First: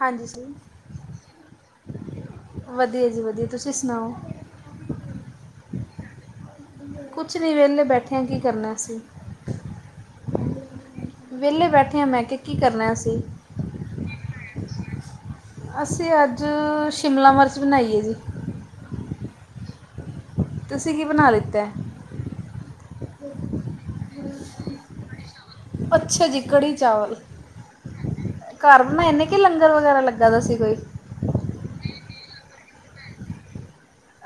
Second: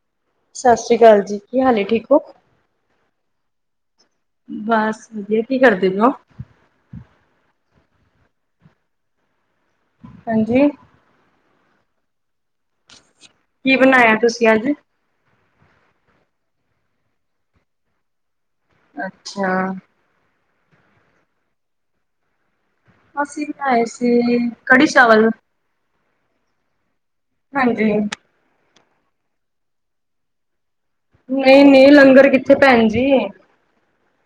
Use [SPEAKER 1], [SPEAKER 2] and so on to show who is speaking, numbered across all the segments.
[SPEAKER 1] ਹਾਂਜੀ। ਸਰ।
[SPEAKER 2] ਸਤਿ ਸ੍ਰੀ ਅਕਾਲ ਜੀ। ਕੀ ਹਾਲ ਠੀਕ ਹੋ।
[SPEAKER 1] ਵਧੀਆ। ਜੀ। ਵਧੀਆ। ਤੁਸੀਂ। ਸੁਣਾਓ।
[SPEAKER 2] ਬਸ। ਵਧੀਆ। ਕੀ। ਕਰਦੇ। ਹੋ। ਹੋ।
[SPEAKER 1] ਕੁਛ। ਨਹੀ। ਵਿਹਲੇ। ਬੈਠਿਆ। ਕੀ। ਕਰਨਾ। ਅਸੀਂ।
[SPEAKER 2] ਹਾਂਜੀ।
[SPEAKER 1] ਵਿਹਲੇ। ਬੈਠੇ। ਹਾਂ। ਮੈਂ। ਕਿਹਾ। ਕੀ। ਕਰਨਾ। ਅਸੀ।
[SPEAKER 2] ਕੀ। ਬਣਾਇਆ। ਤੁਸੀਂ। ਅੱਜ।
[SPEAKER 1] ਅਸੀਂ। ਅੱਜ। ਸ਼ਿਮਲਾ। ਮਿਰਚ। ਬਣਾਈ। ਹੈ। ਜੀ।
[SPEAKER 2] ਅੱਛਾ।
[SPEAKER 1] ਤੁਸੀਂ। ਕੀ। ਬਣਾ। ਲਿੱਤਾ?
[SPEAKER 2] ਅਸੀ ਬਣਾਏ ਸੀ ਕੜੀ ਚਾਵਲ।
[SPEAKER 1] ਅੱਛਾ ਜੀ। ਕੜੀ ਚਾਵਲ।
[SPEAKER 2] ਹਾਂਜੀ।
[SPEAKER 1] ਘਰ। ਬਣਾਏ। ਨੇ। ਕੀ। ਲੰਗਰ। ਵਗੈਰਾ। ਲੱਗਾ। ਦਾ। ਸੀ। ਕੋਈ।
[SPEAKER 2] ਨਹੀਂ-ਨਹੀਂ ਲੰਗਰ ਕਿੱਥੇ ਭੈਣ ਜੀ।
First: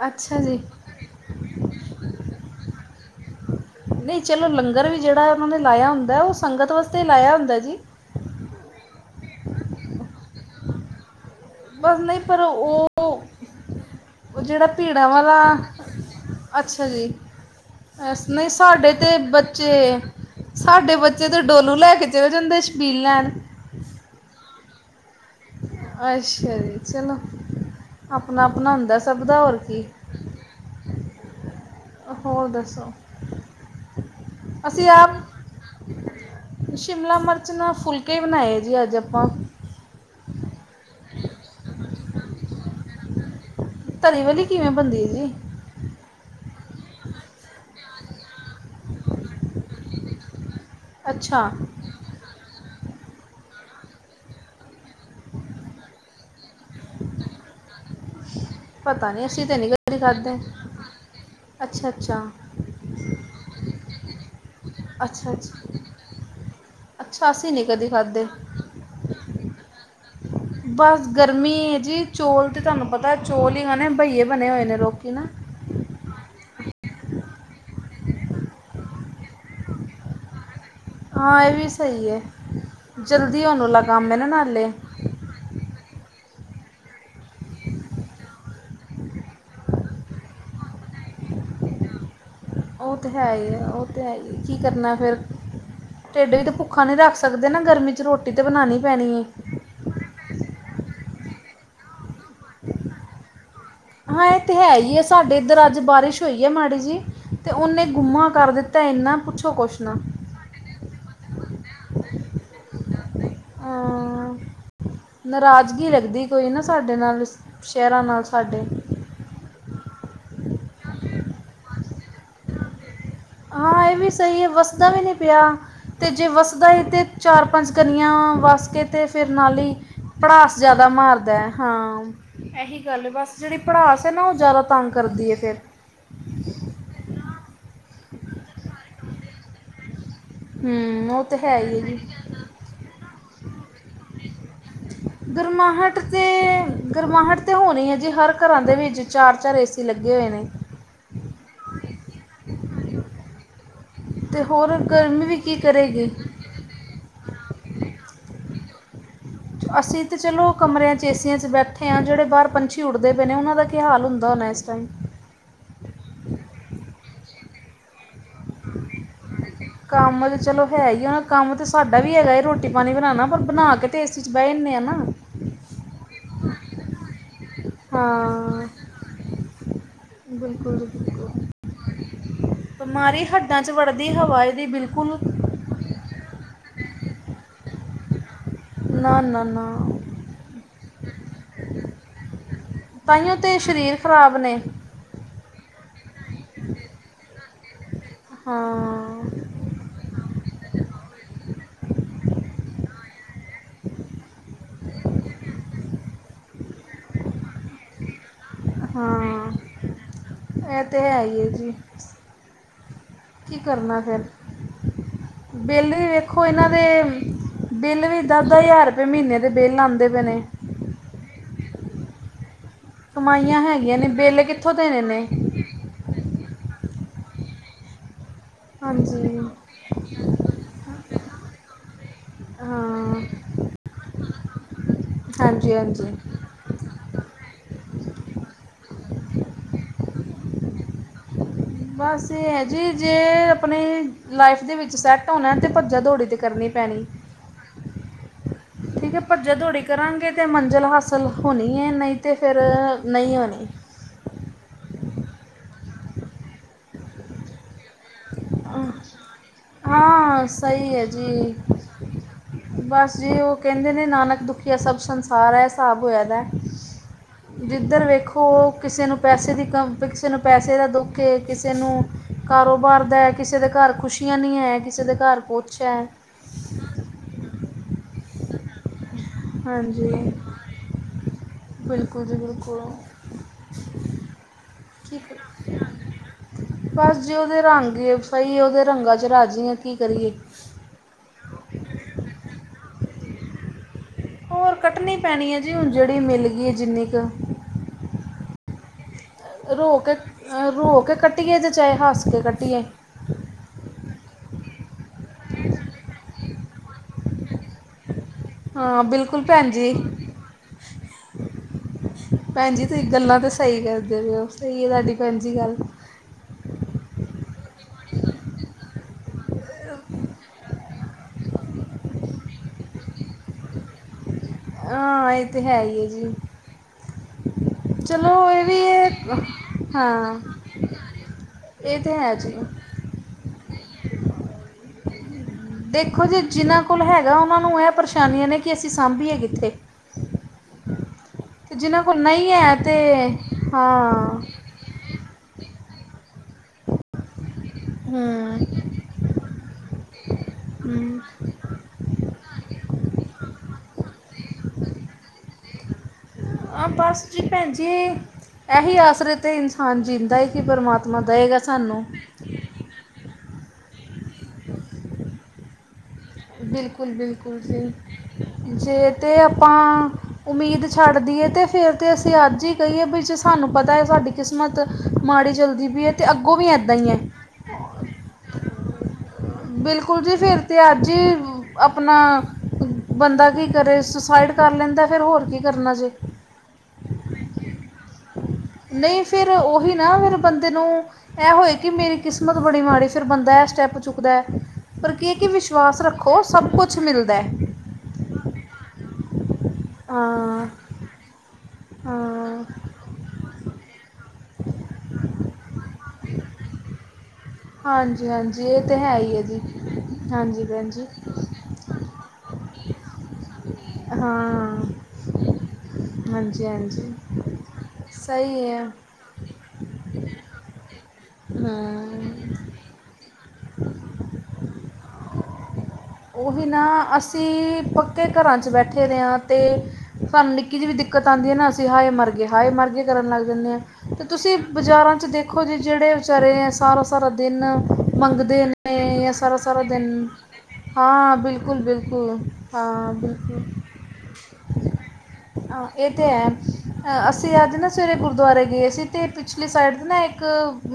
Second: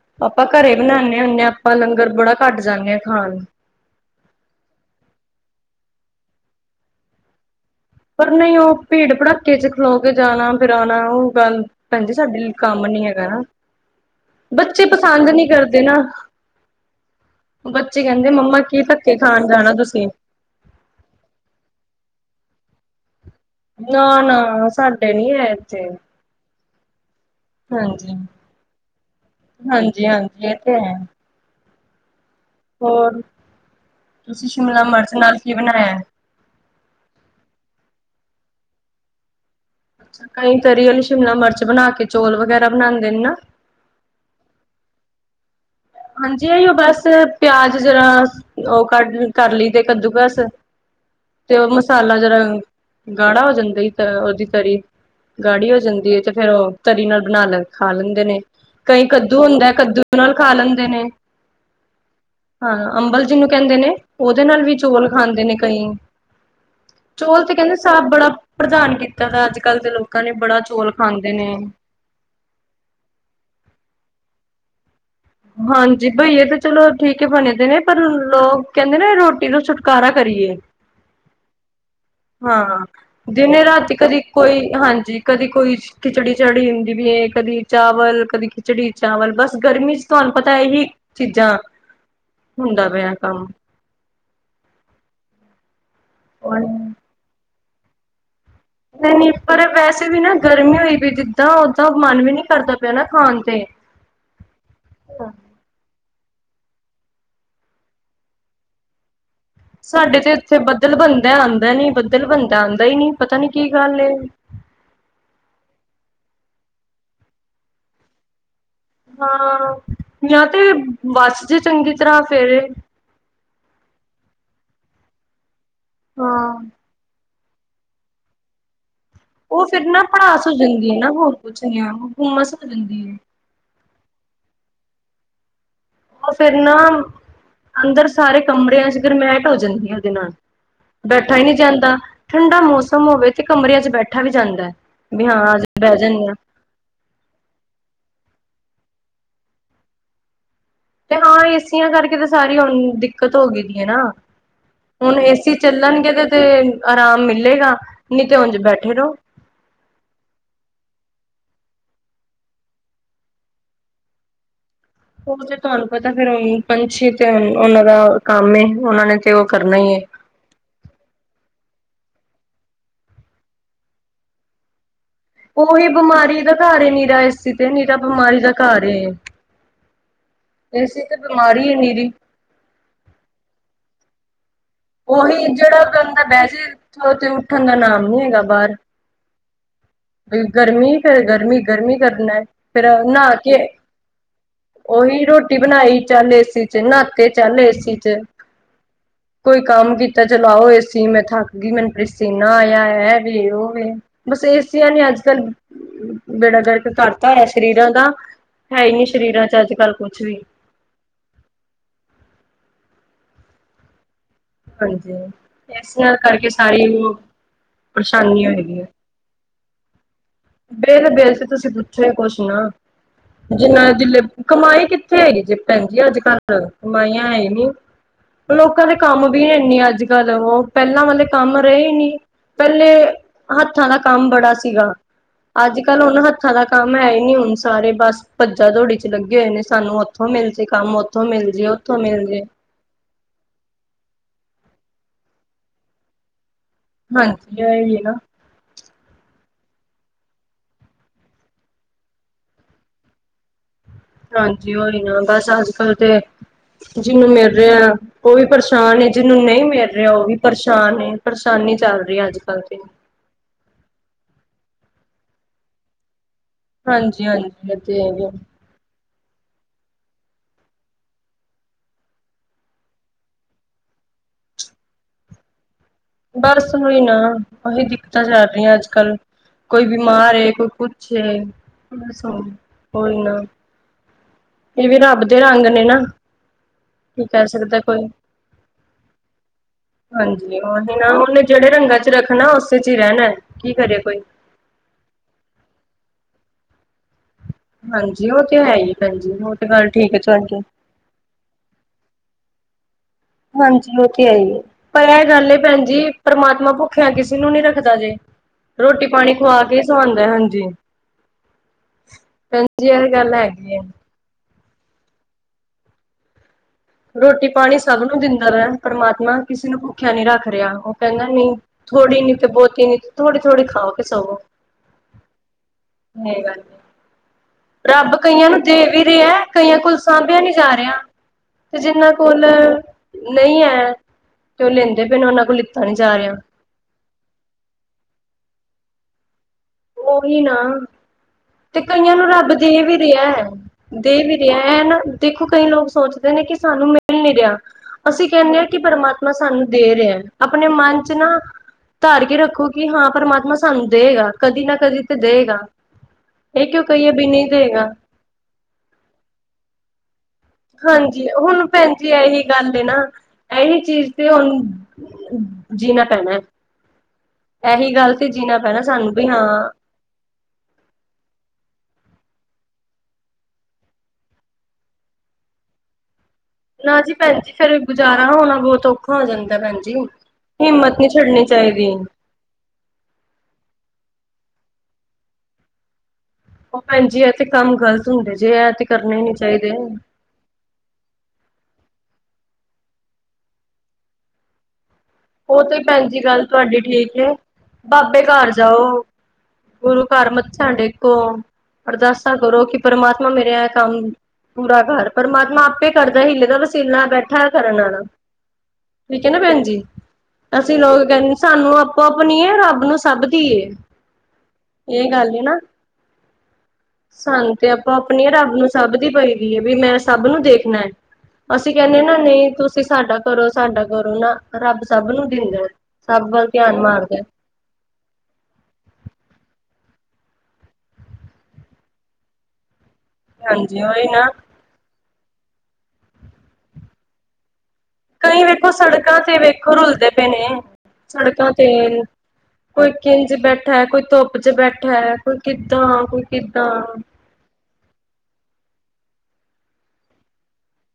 [SPEAKER 1] ਅੱਛਾ
[SPEAKER 2] ਆਪਾਂ
[SPEAKER 1] ਜੀ
[SPEAKER 2] ਘਰੇ ਬਣਾਉਦੇ ਹੁੰਦੇ ਹਾਂ। ਆਪਾਂ ਲੰਗਰ ਬੜਾ ਘੱਟ ਜਾਂਦੇ ਹਾਂ ਖਾਣ।
[SPEAKER 1] ਨਹੀਂ ਚਲੋ ਲੰਗਰ ਵੀ ਜਿਹੜਾ। ਉਹਨਾਂ ਨੇ ਲਾਇਆ ਹੁੰਦਾ। ਉਹ ਸੰਗਤ ਵਾਸਤੇ ਹੀ ਲਾਇਆ ਹੁੰਦਾ ਜੀ।
[SPEAKER 2] ਪਰ ਨਹੀਂ ਉਹ ਭੀੜ ਭੜਾਕੇ 'ਚ ਖਲੋ ਕੇ ਜਾਣਾ ਫਿਰ ਆਉਣਾ ਉਹ। ਗ
[SPEAKER 1] ਬਸ
[SPEAKER 2] ਭੈਜੀ
[SPEAKER 1] ਨਹੀਂ
[SPEAKER 2] ਸਾਡੇ
[SPEAKER 1] ਪਰ
[SPEAKER 2] ਲਈ ਕੰਮ
[SPEAKER 1] ਉਹ
[SPEAKER 2] ਨੀ ਹੈਗਾ।
[SPEAKER 1] ਉਹ ਜਿਹੜਾ
[SPEAKER 2] ਬੱਚੇ।
[SPEAKER 1] ਭੀੜਾਂ
[SPEAKER 2] ਪਸੰਦ
[SPEAKER 1] ਵਾਲਾ
[SPEAKER 2] ਨੀ ਕਰਦੇ ਨਾ।
[SPEAKER 1] ਅੱਛਾ ਜੀ
[SPEAKER 2] ਬੱਚੇ
[SPEAKER 1] ਅਸ
[SPEAKER 2] ਕਹਿੰਦੇ
[SPEAKER 1] ਨਹੀਂ
[SPEAKER 2] ਮੰਮਾ ਕੀ
[SPEAKER 1] ਸਾਡੇ
[SPEAKER 2] ਧੱਕੇ
[SPEAKER 1] ਤੇ
[SPEAKER 2] ਖਾਣ ਜਾਣਾ
[SPEAKER 1] ਬੱਚੇ
[SPEAKER 2] ਤੁਸੀਂ।
[SPEAKER 1] ਸਾਡੇ। ਬੱਚੇ। ਤਾਂ। ਡੋਲੂ। ਲੈ। ਕੇ। ਚਲੇ। ਜਾਂਦੇ। ਛਬੀਲ। ਲੈਣ।
[SPEAKER 2] ਨਾ -ਨਾ ਸਾਡੇ ਨੀ ਹੈ। ਇੱਥੇ
[SPEAKER 1] ਅੱਛਾ ਜੀ। ਚਲੋ
[SPEAKER 2] ਹਾਂਜੀ,
[SPEAKER 1] ਆਪਣਾ-ਆਪਣਾ ਹੁੰਦਾ ਸਭ ਦਾ ਹੋਰ ਕੀ।
[SPEAKER 2] ਹਾਂਜੀ, ਹਾਂਜੀ ਇਹ ਤੇ ਹੈ।
[SPEAKER 1] ਹੋ ਦ।
[SPEAKER 2] ਹੋਰ, ਤੁਸੀਂ ਸ਼ਿਮਲਾ
[SPEAKER 1] ਅਸੀਂ
[SPEAKER 2] ਮਿਰਚ
[SPEAKER 1] ਆਪ
[SPEAKER 2] ਨਾਲ ਕੀ ਬਣਾਇਆ।
[SPEAKER 1] ਸ਼ਿਮਲਾ। ਮਿਰਚ। ਨਾ। ਫੁਲਕੇ। ਬਣਾਏ। ਜੀ। ਅੱਜ। ਆਪਾਂ।
[SPEAKER 2] ਕਈ। ਤਰੀ। ਵਾਲੀ। ਸ਼ਿਮਲਾ। ਮਿਰਚ। ਬਣਾ। ਕੇ। ਚੋਲ। ਵਗੈਰਾ। ਬਣਾਉਂਦੇ। ਨੇ। ਨਾ।
[SPEAKER 1] ਤਰੀ। ਵਾਲੀ। ਕਿਵੇਂ। ਬਣਦੀ। ਜੀ।
[SPEAKER 2] ਹਾਂਜੀ। ਆ। ਉਹ। ਬਸ। ਪਿਆਜ। ਜਰਾ। ਉਹ। ਕੱਢ। ਕਰ। ਲਈ। ਤੇ। ਕੱਦੂ। ਕਸ।
[SPEAKER 1] ਅੱਛਾ
[SPEAKER 2] ਤੇ। ਉਹ। ਮਸਾਲਾ। ਜਰਾ। ਗਾੜਾ। ਹੋ। ਜਾਂਦਾ। ਸੀ। ਤਾਂ। ਉਹਦੀ। ਤਰੀ। ਗਾੜੀ। ਹੋ। ਜਾਂਦੀ। ਹੈ। ਤੇ। ਫੇਰ। ਉਹ। ਤਰੀ। ਨਾਲ। ਬਣਾ। ਲੈਂਦੇ। ਖਾ ਲੈਂਦੇ ਨੇ ਕਈ
[SPEAKER 1] ਪਤਾ ਨਹੀਂ
[SPEAKER 2] ਕੱਦੂ
[SPEAKER 1] ਅਸੀਂ ਤਾਂ ਨਹੀਂ
[SPEAKER 2] ਹੁੰਦਾ
[SPEAKER 1] ਕਦੀ
[SPEAKER 2] ਕੱਦੂ ਨਾਲ
[SPEAKER 1] ਖਾਧੇ
[SPEAKER 2] ਖਾ ਲੈਂਦੇ ਨੇ।
[SPEAKER 1] ਅੱਛਾ ਅੱਛਾ।
[SPEAKER 2] ਹਾਂ। ਅੰਬਲ ਜਿਹਨੂੰ ਕਹਿੰਦੇ ਨੇ ਉਹਦੇ ਨਾਲ ਵੀ ਚੌਲ
[SPEAKER 1] ਅੱਛਾ
[SPEAKER 2] ਖਾਂਦੇ ਨੇ
[SPEAKER 1] ਅੱਛਾ
[SPEAKER 2] ਕਈ।
[SPEAKER 1] ਅੱਛਾ
[SPEAKER 2] ਚੋਲ
[SPEAKER 1] ਅਸੀਂ
[SPEAKER 2] ਤੇ
[SPEAKER 1] ਨਹੀਂ
[SPEAKER 2] ਕਹਿੰਦੇ
[SPEAKER 1] ਕਦੀ
[SPEAKER 2] ਸਾਫ਼
[SPEAKER 1] ਖਾਧੇ
[SPEAKER 2] ਬੜਾ ਪ੍ਰਦਾਨ ਕੀਤਾ ਦਾ ਅੱਜ ਕੱਲ੍ਹ ਦੇ ਲੋਕ। ਕਨੇ ਬੜਾ ਚੌਲ
[SPEAKER 1] ਬਸ
[SPEAKER 2] ਖਾਂਦੇ
[SPEAKER 1] ਗਰਮੀ
[SPEAKER 2] ਨੇ।
[SPEAKER 1] ਹੈ ਜੀ ਚੌਲ ਤੇ ਤੁਹਾਨੂੰ ਪਤਾ ਚੌਲ ਹੀ ਕਣੇ ਬਈਏ ਬਣੇ ਹੋਏ ਨੇ ਲੋਕੀ ਨਾ।
[SPEAKER 2] ਹਾਂਜੀ ਬਈਏ ਤਾਂ ਚਲੋ ਠੀਕ ਹੈ ਬਣੇਦੇ ਨੇ ਪਰ ਲੋਕ ਕਹਿੰਦੇ ਨੇ ਰੋਟੀ ਤੋਂ ਛੁਟਕਾਰਾ ਕਰੀਏ।
[SPEAKER 1] ਹਾਂ ਇਹ ਵੀ ਸਹੀ ਹੈ
[SPEAKER 2] ਹਾਂ
[SPEAKER 1] ਜਲਦੀ ਹੋਣ
[SPEAKER 2] ਦਿਨੇ
[SPEAKER 1] ਵਾਲਾ
[SPEAKER 2] ਰਾਤੀ
[SPEAKER 1] ਕੰਮ ਹੈ
[SPEAKER 2] ਕਦੀ
[SPEAKER 1] ਨਾ ਨਾਲੇ
[SPEAKER 2] ਕੋਈ ਹਾਂਜੀ। ਕਦੇ ਕੋਈ ਖਿਚੜੀ ਚੜੀ ਹੁੰਦੀ ਵੀ ਹੈ। ਕਦੀ ਚਾਵਲ ਕਦੀ ਖਿਚੜੀ ਚਾਵਲ ਬਸ ਗਰਮੀ 'ਚ। ਤੁਹਾਨੂੰ ਪਤਾ ਇਹੀ ਚੀਜ਼ਾਂ ਹੁੰਦਾ ਪਿਆ ਕੰਮ।
[SPEAKER 1] ਅਤੇ ਕੀ ਕਰਨਾ ਫਿਰ, ਤਿਡ ਵੀ ਤਾਂ ਭੁੱਖਾ ਨਹੀਂ ਰੱਖ ਸਕਦੇ ਨਾ ਗਰਮੀ 'ਚ ਰੋਟੀ ਤਾਂ ਬਣਾਉਣੀ। ਪੈਣੀ ਹੈ
[SPEAKER 2] ਨਹੀਂ, ਪਰ ਵੈਸੇ ਵੀ ਨਾ ਗਰਮੀ ਹੋਈ ਪਈ ਜਿੱਦਾਂ ਓਦਾਂ ਮਨ ਵੀ ਨੀ ਕਰਦਾ ਪਿਆ ਨਾ ਖਾਣ ਤੇ।
[SPEAKER 1] ਹਾਂ, ਇਹ ਤੇ ਹੈ ਹੀ ਏ, ਸਾਡੇ ਇੱਧਰ ਅੱਜ ਬਾਰਿਸ਼ ਹੋਈ ਹੈ, ਮਾੜੀ ਜੀ ਤੇ ਉਹਨੇ ਗੁੰਮਾ ਕਰ ਦਿੱਤਾ ਇੰਨਾ ਕੁਛ ਨਾ
[SPEAKER 2] ਸਾਡੇ ਤੇ ਇੱਥੇ ਬੱਦਲ ਬੰਦਾਂ ਆਂਦਾ ਨੀ ਬੱਦਲ ਬੰਦਾਂ ਆਂਦਾ ਹੀ ਨੀ, ਪਤਾ ਨੀ ਕੀ ਗੱਲ ਏ।
[SPEAKER 1] ਨਾਰਾਜ਼ਗੀ ਲੱਗਦੀ ਕੋਈ ਨਾ ਸਾਡੇ ਨਾਲ, ਸ਼ਹਿਰਾਂ ਨਾਲ ਸਾਡੇ।
[SPEAKER 2] ਯਾ ਤੇ ਵਸ ਜੇ ਚੰਗੀ ਤਰ੍ਹਾਂ ਫੇਰ।
[SPEAKER 1] ਹਾਂ ਇਹ ਵੀ ਸਹੀ ਹੈ, ਵੱਸਦਾ ਵੀ ਨਹੀਂ ਪਿਆ ਤੇ ਜੇ
[SPEAKER 2] ਹਾਂ।
[SPEAKER 1] ਵਸਦਾ ਏ ਤੇ ਚਾਰ ਪੰਜ ਕਣੀਆਂ ਵਸ ਕੇ ਤੇ ਫਿਰ ਨਾਲ
[SPEAKER 2] ਉਹ
[SPEAKER 1] ਹੀ
[SPEAKER 2] ਫਿਰ ਨਾ ਭੜਾਸ ਹੋ
[SPEAKER 1] ਪੜਾਸ ਜਿਆਦਾ
[SPEAKER 2] ਜਾਂਦੀ ਨਾ ਹੋਰ
[SPEAKER 1] ਮਾਰਦਾ ਹੈ,
[SPEAKER 2] ਕੁਛ ਨੀ ਆ
[SPEAKER 1] ਹਾਂ
[SPEAKER 2] ਹੁੰਮਸ ਹੋ
[SPEAKER 1] ਇਹੀ
[SPEAKER 2] ਜਾਂਦੀ
[SPEAKER 1] ਗੱਲ ਆ
[SPEAKER 2] ਏ।
[SPEAKER 1] ਬਸ। ਜਿੜੀ ਪੜ੍ਹਾਸ ਹੈ ਨਾ, ਉਹ ਜ਼ਿਆਦਾ ਤੰਗ ਕਰਦੀ ਏ ਫੇਰ।
[SPEAKER 2] ਉਹ ਫੇਰ ਨਾ, ਅੰਦਰ ਸਾਰੇ ਕਮਰਿਆਂ ਚ ਗਰਮੈਸ਼ ਹੋ ਜਾਂਦੀ ਹੈ, ਉਹਦੇ ਨਾਲ
[SPEAKER 1] ਹੂੰ ਉਹ ਤੇ
[SPEAKER 2] ਬੈਠਾ ਹੀ ਨਹੀਂ
[SPEAKER 1] ਹੈ ਹੈ
[SPEAKER 2] ਜਾਂਦਾ,
[SPEAKER 1] ਜੀ
[SPEAKER 2] ਠੰਡਾ ਮੌਸਮ ਹੋਵੇ ਤੇ ਕਮਰਿਆਂ ਚ ਬੈਠਾ ਵੀ ਜਾਂਦਾ ਹੈ। ਵੀ ਹਾਂ ਬਹਿ
[SPEAKER 1] ਗਰਮਾਹਟ ਤੇ
[SPEAKER 2] ਜਾਂਦੇ ਆ।
[SPEAKER 1] ਗਰਮਹਟ ਤਾਂ ਹੋਣੀ ਹੈ ਜੀ, ਹਰ ਘਰਾਂ ਦੇ ਵਿੱਚ ਚਾਰ ਚਾਰ ਏਸੀ ਲੱਗੇ ਹੋਏ ਨੇ।
[SPEAKER 2] ਹਾਂ, ਏਸੀਆਂ ਕਰਕੇ ਤੇ ਸਾਰੀ ਹੁਣ ਦਿੱਕਤ ਹੋ ਗਈਦੀ ਹੈ ਨਾ।
[SPEAKER 1] ਤੇ ਹੋਰ
[SPEAKER 2] ਹੁਣ
[SPEAKER 1] ਗਰਮੀ ਵੀ
[SPEAKER 2] ਏਸੀ
[SPEAKER 1] ਕੀ ਕਰੇਗੀ।
[SPEAKER 2] ਚੱਲਣਗੇ ਤੇ ਤੇ ਆਰਾਮ ਮਿਲੇਗਾ, ਨੀ ਤੇ ਉਂਝ ਬੈਠੇ ਰਹੋਂ।
[SPEAKER 1] ਅਸੀਂ ਤਾਂ ਚਲੋ ਕਮਰਿਆਂ ਚ ਏਸੀਆਂ ਚ ਬੈਠੇ ਹਾਂ। ਜਿਹੜੇ ਬਾਹਰ ਪੰਛੀ ਉੱੜਦੇ ਪਏ ਨੇ ਉਹਨਾਂ ਦਾ ਕੀ ਕੀ ਹਾਲ ਹੁੰਦਾਂ ਹੋਣਾਂ ਇਸ ਟਾਈਮ।
[SPEAKER 2] ਉਹ ਤੇ ਤੁਹਾਨੂੰ ਪਤਾ ਫੇਰ ਪੰਛੀ ਤੇ ਉਹਨਾਂ ਦਾ ਕੰਮ ਏ ਉਹਨਾਂ ਨੇ ਤੇ ਉਹ ਕਰਨਾ ਹੀ ਏ।
[SPEAKER 1] ਕੰਮ। ਚਲੋ ਹੈ ਹੀ ਏ ਕੰਮ ਤਾਂ ਸਾਡਾ ਵੀ ਹੈਗਾ ਹੈ, ਰੋਟੀ ਪਾਣੀ ਬਣਾਣਾ। ਪਰ ਬਣਾ ਕੇ ਤੇ ਐਸੀ 'ਚ ਬਹਿ ਜਾਂਨੇ ਆ ਨਾ।
[SPEAKER 2] ਉਹੀ, ਬਿਮਾਰੀ ਦਾ ਘਰ ਏ ਨੀਰਾ ਏਸ ਚ। ਤੇ ਨੀਰਾ ਬਿਮਾਰੀ ਦਾ
[SPEAKER 1] ਹਾਂ
[SPEAKER 2] ਘਰ ਏ
[SPEAKER 1] ਬਿਲਕੁਲ
[SPEAKER 2] ਏਸੀੇ ਤੇ ਬਿਮਾਰੀ ਏ ਨੀਰੀ।
[SPEAKER 1] ਬੀਮਾਰੀ ਹੱਡਾਂ ਤਨ ਵੜਦੀ ਹਵਾ ਏਦੀ ਬਿਲਕੁਲ।
[SPEAKER 2] ਉਹੀ, ਜਿਹੜਾ ਬੰਦਾ ਬਹਿ ਜੇ ਉਥੋਂ ਤੇ ਉੱਠਣ ਦਾ ਨਾਮ ਨੀ ਹੈਗਾ। ਬਾਹਰ।
[SPEAKER 1] ਨਾ ਨਾ ਨਾ
[SPEAKER 2] ਗਰਮੀ ਤੇ ਗਰਮੀ ਗਰਮੀ ਕਰਨਾ ਏ ਫੇਰ ਨਹਾ ਕੇ
[SPEAKER 1] ਫੀਰ ਖ਼ਰਾਬ ਨੇਂ।
[SPEAKER 2] ਉਓਹੀ, ਰੋਟੀ ਬਣਾਈ ਚੱਲ ਏਸੀ ਚ, ਨਹਾਤੇ ਚੱਲ ਏਸੀ ਚ।
[SPEAKER 1] ਹਾਂ।
[SPEAKER 2] ਕੋਈ ਕੰਮ ਕੀਤਾ ਚਲਾਆਓ ਏਸੀ। ਮੈਂ ਥੱਕਗਈ ਮੈਨੂੰ ਪਰਸੀਨਾ ਆਇਆ ਏ ਇਹ ਵੇ ਉਹ ਵੇ। ਬਸ ਏ ਸਿਆ ਨੇ ਅੱਜ ਕੱਲ ਬੇੜਾ ਗਰਕ ਕਰਤਾ ਹੋਆ ਸਰੀਰਾਂ ਦਾ ਹੈ ਹੀ ਨੀ ਸਰੀਰਾਂ
[SPEAKER 1] ਹਾਂ
[SPEAKER 2] ਚ ਅੱਜ ਕੱਲ ਕੁਛ ਵੀ
[SPEAKER 1] ਇਹ ਅਤੇ ਹਈਏ ਜੀ ਕੀ ਕਰਨਾ ਫਿਰ।
[SPEAKER 2] ਹਾਂਜੀ
[SPEAKER 1] ਬਿੱਲ
[SPEAKER 2] ਇਸ
[SPEAKER 1] ਵੀ
[SPEAKER 2] ਨਾਲ
[SPEAKER 1] ਵੇਖੋ
[SPEAKER 2] ਕਰਕੇ
[SPEAKER 1] ਇਹਨਾਂ
[SPEAKER 2] ਸਾਰੀ
[SPEAKER 1] ਦੇ, ਬਿੱਲ ਵੀ
[SPEAKER 2] ਪਰੇਸ਼ਾਨੀ
[SPEAKER 1] ਦਸ ਦਸ
[SPEAKER 2] ਹੋਏਗੀ
[SPEAKER 1] ਹਜ਼ਾਰ। ਬੇ, ਮਹੀਨੇ ਦੇ ਬਿੱਲ ਆਉਂਦੇ ਪਏ ਨੇ।
[SPEAKER 2] ਅਪਰੀਲ ਬਿੱਲ ਚ ਤੁਸੀਂ ਪੁੱਛੋ ਹੀ ਕੁਛ ਨਾ।
[SPEAKER 1] ਕਮਾਈਆਂ
[SPEAKER 2] ਜਿੰਨਾਂ
[SPEAKER 1] ਹੈਗੀਆਂ
[SPEAKER 2] ਦਿ
[SPEAKER 1] ਨੇ
[SPEAKER 2] ਲਿਬ
[SPEAKER 1] ਬਿੱਲ ਕਿੱਥੋਂ
[SPEAKER 2] ਕਮਾਈ
[SPEAKER 1] ਦੇਣੇ
[SPEAKER 2] ਕਿੱਥੇ
[SPEAKER 1] ਨੇ
[SPEAKER 2] ਹੈਗੀ ਜੇ। ਭੈਣਜੀ, ਅੱਜ ਕੱਲ ਕਮਾਈਆਂ ਹੈ ਹੀ ਨੀ। ਲੋਕਾਂ ਦੇ ਕੰਮ
[SPEAKER 1] ਹਾਂਜੀ
[SPEAKER 2] ਵੀ ਹੇਨੀ ਅੱਜ ਕੱਲ, ਉਹ ਪਹਿਲਾਂ ਵਾਲੇ ਕੰਮ ਰਹੇ ਨਹੀ ਪਹਿਲੇ
[SPEAKER 1] ਹਾਂ
[SPEAKER 2] ਹੱਥਾਂ ਦਾ ਕੰਮ ਬੜਾ ਸੀਗਾ।
[SPEAKER 1] ਹਾਂਜੀ
[SPEAKER 2] ਅੱਜ ਕੱਲ੍ਹ
[SPEAKER 1] ਹਾਂਜੀ
[SPEAKER 2] ਉਹਣ ਹੱਥਾਂ ਦਾ ਕੰਮ ਹੈ ਹੀ ਨੀ ਹੁਣ ਸਾਰੇ ਬਸ ਭੱਜਾ ਦੜੀ ਚ ਲੱਗੇ ਹੋਏ ਨੇ ਸਾਨੂੰ ਇਥੋਂ ਮਿਲ ਜੇ ਕੰਮ ਉਥੋਂ ਮਿਲ ਜੇ। ਉੱਥੋਂ ਮਿਲ
[SPEAKER 1] ਬਸ
[SPEAKER 2] ਜੇ
[SPEAKER 1] ਇਹ ਜ।। ਜੀ, ਜੇ ਆਪਣੀ ਲਾਈਫ ਦੇ ਵਿੱਚ ਸੈੱਟ ਹੋਣਾ ਏ, ਤੇ ਭੱਜਾ ਦੋੜੀ ਤੇ ਕਰਨੀ ਪੈਣੀ
[SPEAKER 2] ਹਾਂਜੀ, ਆਈ ਏ, ਨਾ।
[SPEAKER 1] ਠੀਕ ਹੈ, ਭੱਜਾ-ਦੌੜੀ ਕਰਾਂਗੇ ਤਾਂ ਮੰਜ਼ਿਲ ਹਾਸਲ ਹੋਣੀਂ ਏ, ਨਹੀਂ ਤਾਂ ਫਿਰ ਅਅ ਨਹੀਂ ਹੋਣੀਂ।
[SPEAKER 2] ਹਾਂਜੀ ਓਹ ਹੀ ਨਾ ਬਸ ਅੱਜ ਕੱਲ ਤੇ ਜਿਹਨੂੰ ਮਿਲ ਰਿਹੇ ਆ ਉਹ ਵੀ ਪਰੇਸ਼ਾਨ ਏ, ਜਿਹਨੂੰ ਨਹੀਂ ਮਿਲ ਰਿਹਾ ਉਹ ਵੀ
[SPEAKER 1] ਹਾਂ ਸਹੀ
[SPEAKER 2] ਪਰੇਸ਼ਾਨ
[SPEAKER 1] ਹੈ
[SPEAKER 2] ਏ,
[SPEAKER 1] ਜੀ
[SPEAKER 2] ਪਰੇਸ਼ਾਨੀ ਚੱਲ ਰਹੀ ਹੈ ਅੱਜ ਕੱਲ-ਤੇ।
[SPEAKER 1] ਬਸ ਜੀ ਉਹ ਕਹਿੰਦੇ ਨੇ, ਨਾਨਕ ਦੁਖੀਆ ਸਭ ਸੰਸਾਰ, ਐ ਹਿਸਾਬ ਹੋਇਆ ਦਾ।
[SPEAKER 2] ਹਾਂਜੀ ਹਾਂਜੀ ਇਹ ਤੇ
[SPEAKER 1] ਜਿੱਧਰ
[SPEAKER 2] ਹੈਗੇ।
[SPEAKER 1] ਵੇਖੋ, ਕਿਸੇ ਨੂੰ ਪੈਸੇ ਦੀ ਕਮ ਕਿਸੇ ਨੂੰ ਪੈਸੇ ਦਾ ਦੁਖ ਏ, ਕਿਸੇ ਨੂੰ ਕਾਰੋ ਵੱਰਦੈ ਕਿਸੇ ਦੇ ਘਰ ਖੁਸ਼ੀਆਂ ਨਹੀ ਹੈ, ਕਿਸੇ ਦੇ ਘਰ ਕੂਛ ਹੈ।
[SPEAKER 2] ਬਸ ਓਹੀ ਨਾ, ਔਹੀ ਦਿੱਕਤਾਂ ਚਲ ਰਹੀਆਂ ਅਜ-ਕਲ। ਕੋਈ
[SPEAKER 1] ਹਾਂਜੀ
[SPEAKER 2] ਬਿਮਾਰ ਏ, ਕੋਈ ਕੁਛ ਏ। ਬ
[SPEAKER 1] ਬਿਲਕੁਲ
[SPEAKER 2] ਓ,
[SPEAKER 1] ਜੀ ਬਿਲਕੁਲ
[SPEAKER 2] ਓਈ ਨਾ, ਇਹ ਵੀ
[SPEAKER 1] ਕੀ
[SPEAKER 2] ਰੱਬ ਦੇ ਰੰਗ ਨੇ ਨਾ।
[SPEAKER 1] ਬਸ
[SPEAKER 2] ਕੀ
[SPEAKER 1] ਜੀ,
[SPEAKER 2] ਕਹਿ
[SPEAKER 1] ਉਹਦੇ
[SPEAKER 2] ਸਕਦਾ
[SPEAKER 1] ਰੰਗ
[SPEAKER 2] ਕੋਈ
[SPEAKER 1] ਏ, ਸਹੀ ਏ, ਉਹਦੇ ਰੰਗਾਂ 'ਚ ਰਾਜੀ ਆ ਕੀ ਕਰੀਏ।
[SPEAKER 2] ਹਾਂਜੀ, ਉਹਨੇ ਨਾ, ਉਹਨੇ ਜਿਹੜੇ ਰੰਗਾ 'ਚ ਰੱਖਣਾ ਉਸੇ 'ਚ ਹੀ ਰਹਿਣਾ ਕੀ ਕਰੇ ਕੋਈ।
[SPEAKER 1] ਹੋਰ ਕਟਣੀ ਪੈਣੀ ਏ, ਜੀ ਹੁਣ ਜਿਹੜੀ ਮਿਲ ਗਈ ਏ, ਜਿਨੀ ਕੁ
[SPEAKER 2] ਹਾਂਜੀ, ਉਹ ਤੇ ਹੈ ਹੀ ਭੈਨਜੀ, ਉਹ ਤੇ ਗਲ ਠੀਕ ਏ ਤੁਹਾਡੀ।
[SPEAKER 1] ਟੀਏ ਅਤੇ ਚਾਹੇ ਹੱਸਕੇ ਕੱਟੀਏ।
[SPEAKER 2] ਹਾਂਜੀ, ਓ ਤੇ, ਹੈਹੀਏ। ਪਰ ਐ ਗਲ ਏ ਭੈਣ ਜੀ, ਪਰਮਾਤਮਾ ਭੁਖਿਆਂ ਕਿਸੇ ਨੂੰ ਨੀ ਰੱਖਦਾ ਜੇ।
[SPEAKER 1] ਹਾਂ
[SPEAKER 2] ਰੋਟੀ-ਪਾਣੀ
[SPEAKER 1] ਬਿਲਕੁਲ ਭੈਣ
[SPEAKER 2] ਖਵਾਕੇ ਈ
[SPEAKER 1] ਜੀ
[SPEAKER 2] ਸਵਾਉਂਦਾ ਏ, ਹਾਂਜੀ। ਭੈਣਜੀ, ਇਹ ਗੱਲ ਹੈਗੀ ਏ।
[SPEAKER 1] ਦੇ ਪਏ ਓ, ਸਹੀ ਏ ਤੁਹਾਡੀ ਭੈਣਜੀ ਗੱਲ।
[SPEAKER 2] ਰੋਟੀ-ਪਾਣੀ ਸਭ ਨੂੰ ਦਿਦਾ ਵਾ, ਪਰਮਾਤਮਾ! ਕਿਸੇ ਨੂੰ ਭੁਖਿਆ ਨੀ ਰਖ ਰਿਹਾ, ਉਹ ਕਹਿਦਾ ਨਹੀ, ਥੋੜ੍ਹੀ ਨੀ ਤੇ ਬਹੁਤੀ ਨੀ ਥੋੜੀ-ਥੋੜ੍ਹੀ ਖਾਕੇ ਸੌਵੋ।
[SPEAKER 1] ਹਾਂ, ਇਹ ਤੇ, ਹੈਹੀ ਏ ਜੀ।
[SPEAKER 2] ਗੱਲ ਰੱਬ ਕਈਆਂ
[SPEAKER 1] ਚਲੋ
[SPEAKER 2] ਨੂੰ
[SPEAKER 1] ਇਹ
[SPEAKER 2] ਦੇ ਵੀ ਰਿਹਾ, ਕਈਆਂ
[SPEAKER 1] ਇਹ
[SPEAKER 2] ਕੋਲ
[SPEAKER 1] ਹਾਂ
[SPEAKER 2] ਸਾਂਭਿਆ ਨੀ ਜਾ ਰਿਹਾ।
[SPEAKER 1] ਇਹ
[SPEAKER 2] ਜਿਹਨਾਂ
[SPEAKER 1] ਤਾਂ ਹੈ
[SPEAKER 2] ਕੋਲ
[SPEAKER 1] ਜੀ
[SPEAKER 2] ਨਹੀ ਐ, ਤੇ ਉਹ ਲੈਂਦੇ ਪਏ ਨੇ ਉਹਨਾਂ ਕੋਲ ਨੀ ਜਾ ਰਿਹਾ
[SPEAKER 1] ਦੇਖੋਜੀ ਜਿੰਨਾ ਕੋਲ ਹੈਗਾ ਉਹਨਾਂ ਨੂੰ ਇਹ ਪਰੇਸ਼ਾਨੀਆਂ ਨੇ ਕਿ, ਅਸੀ ਸਾਂਭੀਏ ਕਿਥੇ।
[SPEAKER 2] ਓਹੀ ਨਾ। ਤੇ
[SPEAKER 1] ਜਿਨ੍ਹਾਂ
[SPEAKER 2] ਕਈਆਂ
[SPEAKER 1] ਕੋਲ
[SPEAKER 2] ਨੂੰ ਰੱਬ
[SPEAKER 1] ਨਹੀਂ ਹੈ
[SPEAKER 2] ਦੇ ਵੀ ਰਿਹੈ,
[SPEAKER 1] ਤਾਂ
[SPEAKER 2] ਦੇ ਵੀ
[SPEAKER 1] ਹਾਂ
[SPEAKER 2] ਰਿਹਾ ਐ ਨਾ- ਦੇਖੋ ਕਈ ਲੋਕ ਸੋਚਦੇ ਨੇ ਕਿ ਸਾਨੂੰ ਮਿਲ ਨੀ ਰਿਹਾ, ਅਸੀ ਕਹਿਦੇ
[SPEAKER 1] ਹੂੰ
[SPEAKER 2] ਹਾਂ ਕਿ ਪਰਮਾਤ ਤਮਾਂ ਸਾਨੂੰ ਦੇ ਰਿਹਾ, ਆਪਣੇ ਮਨ 'ਚ
[SPEAKER 1] ਹੂੰ
[SPEAKER 2] ਨਾ ਧਾਰ ਕੇ ਰਖੋ ਕਿ, ਹਾਂ, ਪ੍ਰਮਾਤਮਾ ਸਾਨੂੰ ਦੇਗਾ, ਕਦੀ ਨਾ ਕਦੀ ਤੇ ਦੇਗਾ। ਇਹ ਕਿਉ ਕਹੀਏ, ਬੀ ਨਹੀਂ ਦੇਗਾ।
[SPEAKER 1] ਐਹੀ ਆਸਰੇ ਤੇ ਇਨਸਾਨ ਜੀਂਦਾ ਹੈ, ਕਿ ਪ੍ਰਮਾਤਮਾ
[SPEAKER 2] ਹਾਂਜੀ
[SPEAKER 1] ਦਏਗਾ
[SPEAKER 2] ਹੁਣ ਭੈਣ
[SPEAKER 1] ਸਾਨੂੰ।
[SPEAKER 2] ਜੀ ਇਹੀ ਗੱਲ ਏ ਨਾ, ਇਹੀ ਚੀਜ਼ ਤੇ ਹੁਣ ਜੀਣਾ ਪੈਣਾ।
[SPEAKER 1] ਬਿਲਕੁਲ-ਬਿਲਕੁਲ ਜੀ,
[SPEAKER 2] ਇਹੀ ਗੱਲ ਤੇ ਜੀਣਾ ਪੈਣਾ
[SPEAKER 1] ਜੇ
[SPEAKER 2] ਸਾਨੂੰ ਵੀ
[SPEAKER 1] ਤੇ
[SPEAKER 2] ਹਾਂ
[SPEAKER 1] ਆਪਾਂ ਉਮੀਦ ਛੱਡਦੀਏ ਅਤੇ ਫਿਰ ਤੇ ਅਸੀ ਅੱਜ ਹੀ ਕਹੀਏ, ਵੀ ਜੇ ਸਾਨੂੰ ਪਤਾ ਹੈ, ਸਾਡੀ ਕਿਸਮਤ ਮਾੜੀ ਚਲਦੀ ਪਈ ਏ।
[SPEAKER 2] ਨਾ ਜੀ ਭੈਣ ਜੀ, ਫਿਰ ਗੁਜ਼ਾਰਾ ਹੋਣਾ ਬਹੁਤ ਔਖਾ ਹੋ ਜਾਂਦਾ।
[SPEAKER 1] ਬਿਲਕੁਲ ਜੀ, ਫਿਰ ਤੇ
[SPEAKER 2] ਹਿੰਮਤ
[SPEAKER 1] ਅੱਜ
[SPEAKER 2] ਨੀ
[SPEAKER 1] ਹੀ
[SPEAKER 2] ਛੱਡਣੀ ਚਾਹੀਦੀ।
[SPEAKER 1] ਅਪਨਾ ਬੰਦਾ ਕੀ ਕਰੇ, ਸੁਸਾਈਡ ਕਰ ਲੈਂਦਾ ਫਿਰ ਹੋਰ ਕੀ ਕਰਨਾ ਜੇ‌।
[SPEAKER 2] ਉਹ ਭੈਣਜੀ, ਐ ਤੇ ਕੰਮ ਗ਼ਲਤ ਹੁਦੇ ਜੇ, ਐ
[SPEAKER 1] ਨਹੀ ਫਿਰ, ਓਹੀ ਨਾ ਫਿਰ ਬੰਦੇ ਨੂੰ ਐ ਹੋਏ ਕਿ, ਮੇਰੀ ਕਿਸਮਤ ਬੜੀ ਮਾੜੀ ਫਿਰ ਬੰਦਾ ਐ ਸਟੈਪ ਚੁਕਦਾ। ਫਰਕ ਏ ਕੀ,
[SPEAKER 2] ਉਹ ਤੇ
[SPEAKER 1] ਵਿਸ਼ਵਾਸ
[SPEAKER 2] ਭੈਣ ਜੀ
[SPEAKER 1] ਰੱਖੋ
[SPEAKER 2] ਗੱਲ
[SPEAKER 1] ਸਭ
[SPEAKER 2] ਤੁਹਾਡੀ
[SPEAKER 1] ਕੁਛ
[SPEAKER 2] ਠੀਕ ਏ।
[SPEAKER 1] ਮਿਲਦਾ।
[SPEAKER 2] ਬਾਬੇ ਘਰ ਜਾਓ, ਗੁਰੂ ਘਰ
[SPEAKER 1] ਹਾਂ
[SPEAKER 2] ਮੱਥਾ ਟੇਕੋ, ਅਰਦਾਸਾਂ ਕਰੋ
[SPEAKER 1] ਹਾਂ
[SPEAKER 2] ਕਿ, ਪਰਮਾਤਮਾ ਮੇਰੇ ਐ ਕੰਮ ਪੂਰਾ ਕਰ, ਪਰਮਾਤਮਾ ਆਪੇ ਕਰਦਾ ਹੀਲੇ ਦਾ ਵਸੀਲ ਬੈਠ ਠਾ ਕਰਨ ਵਾਲਾ,
[SPEAKER 1] ਹਾਂਜੀ ਹਾਂਜੀ ਇਹ ਤਾਂ ਹੈ
[SPEAKER 2] ਠੀਕ ਐ
[SPEAKER 1] ਹੀ
[SPEAKER 2] ਨਾ
[SPEAKER 1] ਹੈ
[SPEAKER 2] ਭੈਣ ਜੀ।
[SPEAKER 1] ਹਾਂਜੀ
[SPEAKER 2] ਅਸੀ
[SPEAKER 1] ਭੈਣ
[SPEAKER 2] ਲੋਕ
[SPEAKER 1] ਜੀ
[SPEAKER 2] ਕਹਿਦੇ ਸਾਨੂੰ ਆਪੋ ਆਪਣੀ ਹੈ। ਰੱਬ ਨੂੰ ਸਭ ਦੀਏ
[SPEAKER 1] ਹਾਂ-
[SPEAKER 2] ਇਹ ਗਲ ਨਾ
[SPEAKER 1] ਹਾਂਜੀ ਹਾਂਜੀ
[SPEAKER 2] ਸਾਨੂੰ ਤੇ ਆਪਾਂ ਆਪਣੀ ਆ ਰਬ ਨੂੰ
[SPEAKER 1] ਸਹੀ ਹੈ
[SPEAKER 2] ਸਭ ਦੀ ਪਈ ਵੀ ਮੈਂ ਸਭ ਨੂੰ ਦੇਖਣਾ ਹੈ ਅਸੀ ਕਹਿਦੇ ਹ ਨਾ
[SPEAKER 1] ਹਾਂ
[SPEAKER 2] ਨਹੀਂ ਤੁਸੀ ਸਾਡਾ ਕਰੋ, ਸਾਡਾ ਕਰੋ, ਨਾ। ਰਬ ਸਭ ਨੂੰ ਦਿਂਦੈ।
[SPEAKER 1] ਉਹੀ ਨਾ ਅਸੀ ਪਕੇ ਘਰਾ ਬੈਠੇ ਰਹੇ ਹਾਂ ਤੇ ਸਾਨੂੰ ਨਿਕੀ ਜਿਹੀ ਵੀ ਦਿਕਤ ਆਉਦੀ ਹੈ। ਨਾ ਅਸੀ ਹਾਏ ਮਰਗੇਏ ਹਾਏ ਮਰਗੇਏ ਕਰਨ ਲਗ ਜਾਦੇ ਹਾਂ
[SPEAKER 2] ਹਾਂਜੀ ਉਹੀ
[SPEAKER 1] ਅਤੇ
[SPEAKER 2] ਨਾ
[SPEAKER 1] ਤੁਸੀ ਬਜ਼ਾਰਾਂ 'ਚ ਦੇਖੋ ਜੀ ਜਿਹੜੇ ਵਿਚਾਰੇ ਸਾਰਾ ਸਾਰਾ ਦਿਨ
[SPEAKER 2] ਕਈ
[SPEAKER 1] ਮੰਗਦੇ
[SPEAKER 2] ਵੇਖੋ ਸੜਕਾਂ
[SPEAKER 1] ਨੇ ਜਾਂ
[SPEAKER 2] ਤੇ
[SPEAKER 1] ਸਾਰਾ
[SPEAKER 2] ਵੇਖੋ
[SPEAKER 1] ਸਾਰਾ ਦਿਨ
[SPEAKER 2] ਰੁਲਦੇ ਪਏ ਨੇ
[SPEAKER 1] ਹਾਂ
[SPEAKER 2] ਸੜਕਾਂ ਤੇ
[SPEAKER 1] ਬਿਲਕੁਲ ਬਿਲਕੁਲ
[SPEAKER 2] ਕੋਈ
[SPEAKER 1] ਹਾਂ
[SPEAKER 2] ਕਿੰਜ
[SPEAKER 1] ਬਿਲਕੁਲ
[SPEAKER 2] ਬੈਠਾ ਹੈ ਕੋਈ ਧੁੱਪ ਚ ਬੈਠਾ ਹੈ ਕੋਈ
[SPEAKER 1] ਹਾਂ
[SPEAKER 2] ਕਿੱਦਾਂ
[SPEAKER 1] ਇਹ
[SPEAKER 2] ਕੋਈ
[SPEAKER 1] ਤੇ ਹੈ
[SPEAKER 2] ਕਿੱਦਾਂ
[SPEAKER 1] ਅਸੀਂ ਅੱਜ ਨਾ ਸਵੇਰੇ ਗੁਰਦੁਆਰੇ ਗਏ ਸੀ ਤੇ, ਪਿਛਲੀ ਸਾਈਡ ਨਾ ਇੱਕ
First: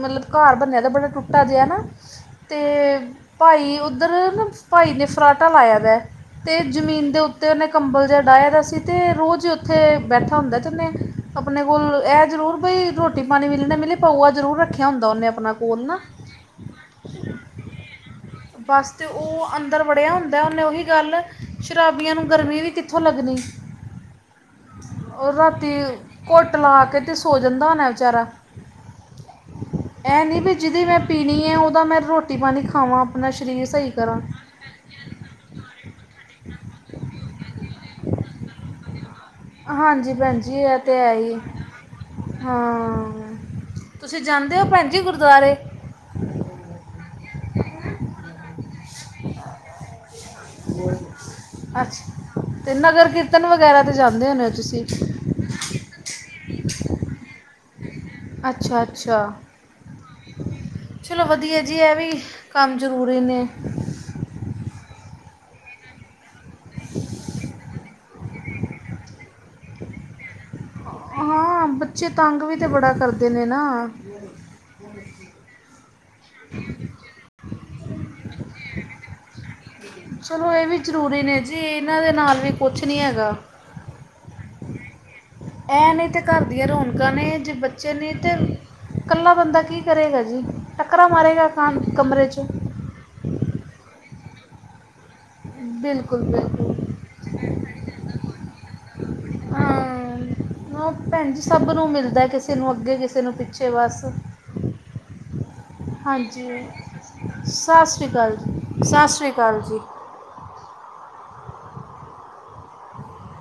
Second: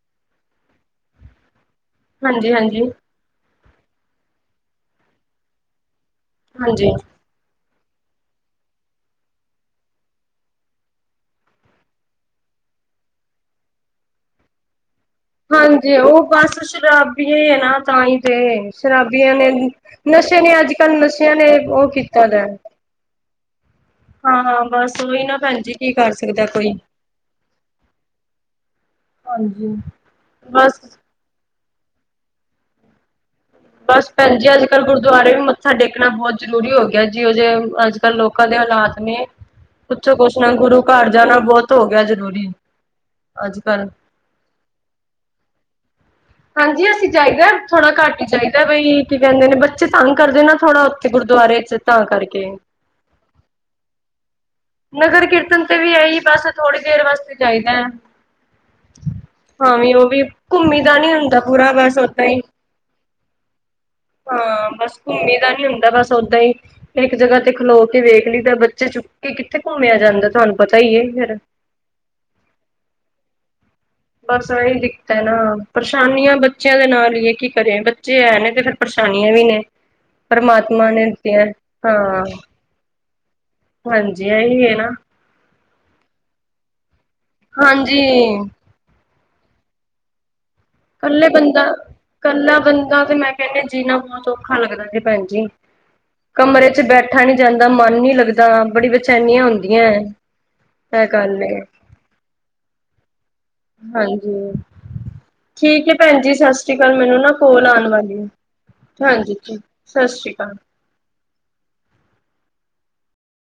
[SPEAKER 1] ਮਤਲਬ ਘਰ ਬਣਿਆ ਦਾ ਬੜਾ ਟੁੱਟਾ ਜਿਹਾ ਨਾ,
[SPEAKER 2] ਹਾਂਜੀ ਹਾਂਜੀ
[SPEAKER 1] ਅਤੇ ਭਾਈ ਉੱਧਰ ਨਾ ਭਾਈ ਨੇ ਫਰਾਟਾ ਲਾਇਆ ਦਾ ਤੇ
[SPEAKER 2] ਹਾਂਜੀ
[SPEAKER 1] ਜ਼ਮੀਨ ਦੇ ਉੱਪ ਤੇ ਉਹਨੇ ਕੰਬਲ ਜਿਹਾ ਡਾਹਿਆ ਦਾ ਸੀ, ਤੇ ਰੋਜ਼ ਉੱਥੇ ਬੈਠਾ ਹੁੰਦਾ ਤੇ ਉਹਨੇ ਆਪਣੇ ਕੋਲ ਹੈ ਜ਼ਰੂਰ ਭਈ ਰੋਟੀ ਪਾਣੀ ਮਿਲ ਨਾ ਮਿਲੀ ਪਊਆ ਜ਼ਰੂਰ ਰੱਖਿਆ ਹੁੰਦਾ ਉਹਨੇ ਆਪ
[SPEAKER 2] ਹਾਂਜੀ ਉਹ ਬਸ ਸ਼ਰਾਬਏ ਹੈ ਨਾ ਤਾਂ ਹੀ ਤੇ
[SPEAKER 1] ਬਸ ਅਤੇ
[SPEAKER 2] ਸ਼ਰਾਬੀਆਂ ਨੇ
[SPEAKER 1] ਉਹ ਅੰਦਰ ਵੜਿਆ
[SPEAKER 2] ਨਸ਼ੇ
[SPEAKER 1] ਹੁੰਦਾ
[SPEAKER 2] ਨੇ
[SPEAKER 1] ਉਹਨੇ
[SPEAKER 2] ਅੱਜ
[SPEAKER 1] ਉਹੀ
[SPEAKER 2] ਕੱਲ੍ਹ
[SPEAKER 1] ਗੱਲ
[SPEAKER 2] ਨਸ਼ਿਆਂ ਨੇ ਉਹ
[SPEAKER 1] ਸ਼ਰਾਬੀਆਂ
[SPEAKER 2] ਕੀਤਾ
[SPEAKER 1] ਨੂੰ
[SPEAKER 2] ਹੈ।
[SPEAKER 1] ਗਰਮੀ ਵੀ ਕਿੱਥੋਂ ਲੱਗਣੀ
[SPEAKER 2] ਹਾਂ ਬਸ ਉਹੀ
[SPEAKER 1] ਉਹ
[SPEAKER 2] ਨਾ ਭੈਣ
[SPEAKER 1] ਰਾਤੀ
[SPEAKER 2] ਜੀ ਕੀ ਕਰ ਸਕਦਾ
[SPEAKER 1] ਘੁੱਟ
[SPEAKER 2] ਕੋਈ
[SPEAKER 1] ਲਾ ਕੇ ਸੋ ਜਾਂਦਾ ਹੋਣਾ ਵਿਚਾਰਾ
[SPEAKER 2] ਹਾਂਜੀ।
[SPEAKER 1] ਇਹ ਨਹੀਂ ਵੀ
[SPEAKER 2] ਬਸ
[SPEAKER 1] ਜਿਹਦੀ ਮੈਂ ਪੀਣੀ ਹੈ ਉਹਦਾ ਮੈਂ ਰੋਟੀ ਪਾਣੀ ਖਾਵਾਂ ਆਪਣਾ ਸਰੀਰ ਸਹੀ
[SPEAKER 2] ਬਸ
[SPEAKER 1] ਕਰਾਂ
[SPEAKER 2] ਭੈਣ ਜੀ ਅੱਜ ਕੱਲ੍ਹ ਗੁਰਦੁਆਰੇ ਵੀ ਮੱਥਾ ਟੇਕਣਾ ਬਹੁਤ ਜ਼ਰੂਰੀ ਹੋ ਗਿਆ ਜੀ ਉਹ ਜੇ ਅੱਜ ਕੱਲ੍ਹ ਲੋਕਾਂ ਦੇ ਹਾਲਾਤ ਨੇ
[SPEAKER 1] ਹਾਂਜੀ
[SPEAKER 2] ਕੁੱਛੋ ਕੁਛ
[SPEAKER 1] ਭੈਣ
[SPEAKER 2] ਨਾ
[SPEAKER 1] ਜੀ ਇਹ
[SPEAKER 2] ਗੁਰੂ
[SPEAKER 1] ਤਾਂ
[SPEAKER 2] ਘਰ
[SPEAKER 1] ਹੈ ਹੀ
[SPEAKER 2] ਜਾਣਾ ਬਹੁਤ ਹੋ ਗਿਆ ਜ਼ਰੂਰੀ
[SPEAKER 1] ਹਾਂ
[SPEAKER 2] ਅੱਜ- ਕੱਲ
[SPEAKER 1] ਤੁਸੀਂ ਜਾਂਦੇ ਹੋ ਭੈਣ ਜੀ ਗੁਰਦੁਆਰੇ
[SPEAKER 2] ਹਾਂਜੀ ਅਸੀਂ ਜਾਹੀਦਾ ਥੋੜਾ ਘੱਟ ਹੀ ਜਾਹੀਦਾ ਕ ਬਈ ਕੀ ਕਹਿੰਦੇ ਨੇ ਬੱਚੇ ਤੰਗ ਕਰਦੇ ਨਾ ਥੋੜਾ ਉੱਥੇ ਗੁਰਦੁਆਰੇ ਚ ਤਾਂ
[SPEAKER 1] ਅੱਛਾ
[SPEAKER 2] ਕਰਕੇ
[SPEAKER 1] ਤੇ ਨਗਰ ਕੀਰਤਨ ਵਗੈਰਾ ਤੇ ਜਾਂਦੇ ਹੁੰਦੇ ਹੋ ਤੁਸੀਂ
[SPEAKER 2] ਨਗਰ ਕੀਰਤਨ ਤੇ ਵੀ ਇਹੀ ਬਸ ਥੋੜ੍ਹੀ ਦੇਰ ਵਾਸਤੇ ਚਾਹੀਦਾ ਹੈ।
[SPEAKER 1] ਅੱਛਾ ਅੱਛਾ
[SPEAKER 2] ਹਾਂ ਵੀ ਉਹ ਵੀ ਘੁੰਮੀ ਦਾ ਨੀ
[SPEAKER 1] ਚਲੋ
[SPEAKER 2] ਹੁੰਦਾ
[SPEAKER 1] ਵਧੀਆ
[SPEAKER 2] ਪੂਰਾ
[SPEAKER 1] ਜੀ ਇਹ
[SPEAKER 2] ਬਸ
[SPEAKER 1] ਵੀ
[SPEAKER 2] ਓਦਾਂ ਹੀ
[SPEAKER 1] ਕੰਮ ਜ਼ਰੂਰੀ ਨੇ
[SPEAKER 2] ਹਾਂ ਬਸ ਘੁੰਮੀ ਦਾ ਨੀ ਹੁੰਦਾ ਬਸ ਓਦਾਂ ਹੀ ਇੱਕ ਜਗ੍ਹਾ ਤੇ ਖਲੋ ਵੇਖ ਲਈ ਤਾਂ ਬੱਚੇ ਚੁੱਕ ਕੇ ਕਿੱਥੇ ਘੁੰਮਿਆ ਜਾਂਦਾ ਤੁਹਾਨੂੰ ਪਤਾ ਹੀ ਹੈ ਫਿਰ
[SPEAKER 1] ਹਾਂ ਬੱਚੇ ਤੰਗ ਵੀ ਤੇ ਬੜਾ ਕਰਦੇ ਨੇ ਨਾ
[SPEAKER 2] ਬਸ ਇਹੀ ਦਿੱਕਤ ਹੈ ਨਾ ਪਰੇਸ਼ਾਨੀਆਂ ਬੱਚਿਆਂ ਦੇ ਨਾਲ ਹ ਕੀ ਕਰੇ ਬੱਚੇ ਐ ਨੇ ਤੇ ਫਿਰ ਪਰੇਸ਼ਾਨੀਆਂ ਵੀ ਨੇ
[SPEAKER 1] ਚਲੋ ਇਹ ਵੀ
[SPEAKER 2] ਪਰਮਾਤਮਾ
[SPEAKER 1] ਜ਼ਰੂਰੀ ਨੇ
[SPEAKER 2] ਦਿੱਤੀਆਂ
[SPEAKER 1] ਜੀ ਇਹਨਾਂ ਦੇ
[SPEAKER 2] ਹਾਂ
[SPEAKER 1] ਨਾਲ ਵੀ ਕੁਛ ਨੀ ਹੈਗਾ
[SPEAKER 2] ਹਾਂਜੀ ਇ ਹੀ ਹੈ ਨਾ
[SPEAKER 1] ਇਹ ਨੇ ਤੇ ਘਰ ਦੀਆਂ ਰੌਣਕਾਂ ਨੇ ਜੇ ਬੱਚੇ
[SPEAKER 2] ਹਾਂਜੀ
[SPEAKER 1] ਨੇ ਤੇ,
[SPEAKER 2] ਇਕੱਲੇ
[SPEAKER 1] ਕੱਲਾ ਬੰਦਾ ਕੀ ਕਰੇਗਾ ਜੀ ਟੱਕਰਾ
[SPEAKER 2] ਇਕੱਲੇ
[SPEAKER 1] ਮਾਰੇਗਾ
[SPEAKER 2] ਬੰਦਾ
[SPEAKER 1] ਕਾਂ- ਕਮਰੇ 'ਚ
[SPEAKER 2] ਇਕੱਲਾ ਬੰਦਾ ਤੇ ਮੈਂ ਕਹਿੰਦੇ ਜੀਣਾ ਬਹੁਤ ਔਖਾ ਲੱਗਦਾ ਸੀ ਭੈਣ
[SPEAKER 1] ਬਿਲਕੁਲ
[SPEAKER 2] ਕਮਰੇ
[SPEAKER 1] ਬਿਲਕੁਲ
[SPEAKER 2] ਚ ਬੈਠਾ ਨੀ ਜਾਂਦਾ ਮਨ ਨੀ ਲੱਗਦਾ ਬੜੀ ਚਨੀਆਂ
[SPEAKER 1] ਹਾਂ
[SPEAKER 2] ਹੁੰਦੀਆਂ
[SPEAKER 1] ਉਹ
[SPEAKER 2] ਇਹ
[SPEAKER 1] ਭੈਣ
[SPEAKER 2] ਗੱਲ
[SPEAKER 1] ਜੀ ਸਭ ਨੂੰ ਮਿਲਦਾ ਕਿਸੇ ਕਿਸੇ ਨੂੰ ਅੱਗੇ ਕਿਸੇ ਨੂੰ ਪਿੱਛੇ ਬਸ
[SPEAKER 2] ਹਾਂਜੀ ਠੀਕ ਹੈ ਭੈਣ ਜੀ ਸਤਿ
[SPEAKER 1] ਹਾਂਜੀ
[SPEAKER 2] ਸ੍ਰੀ ਅਕਾਲ ਮੈਨੂੰ ਨਾ ਕੋਲ
[SPEAKER 1] ਸਤਿ
[SPEAKER 2] ਆਉਣ
[SPEAKER 1] ਸ਼੍ਰੀ
[SPEAKER 2] ਵਾਲੀ ਆ
[SPEAKER 1] ਅਕਾਲ ਜੀ ਸਤਿ ਸ਼੍ਰੀ
[SPEAKER 2] ਹਾਂਜੀ
[SPEAKER 1] ਅਕਾਲ ਜੀ
[SPEAKER 2] ਸਤਿ ਸ੍ਰੀ ਅਕਾਲ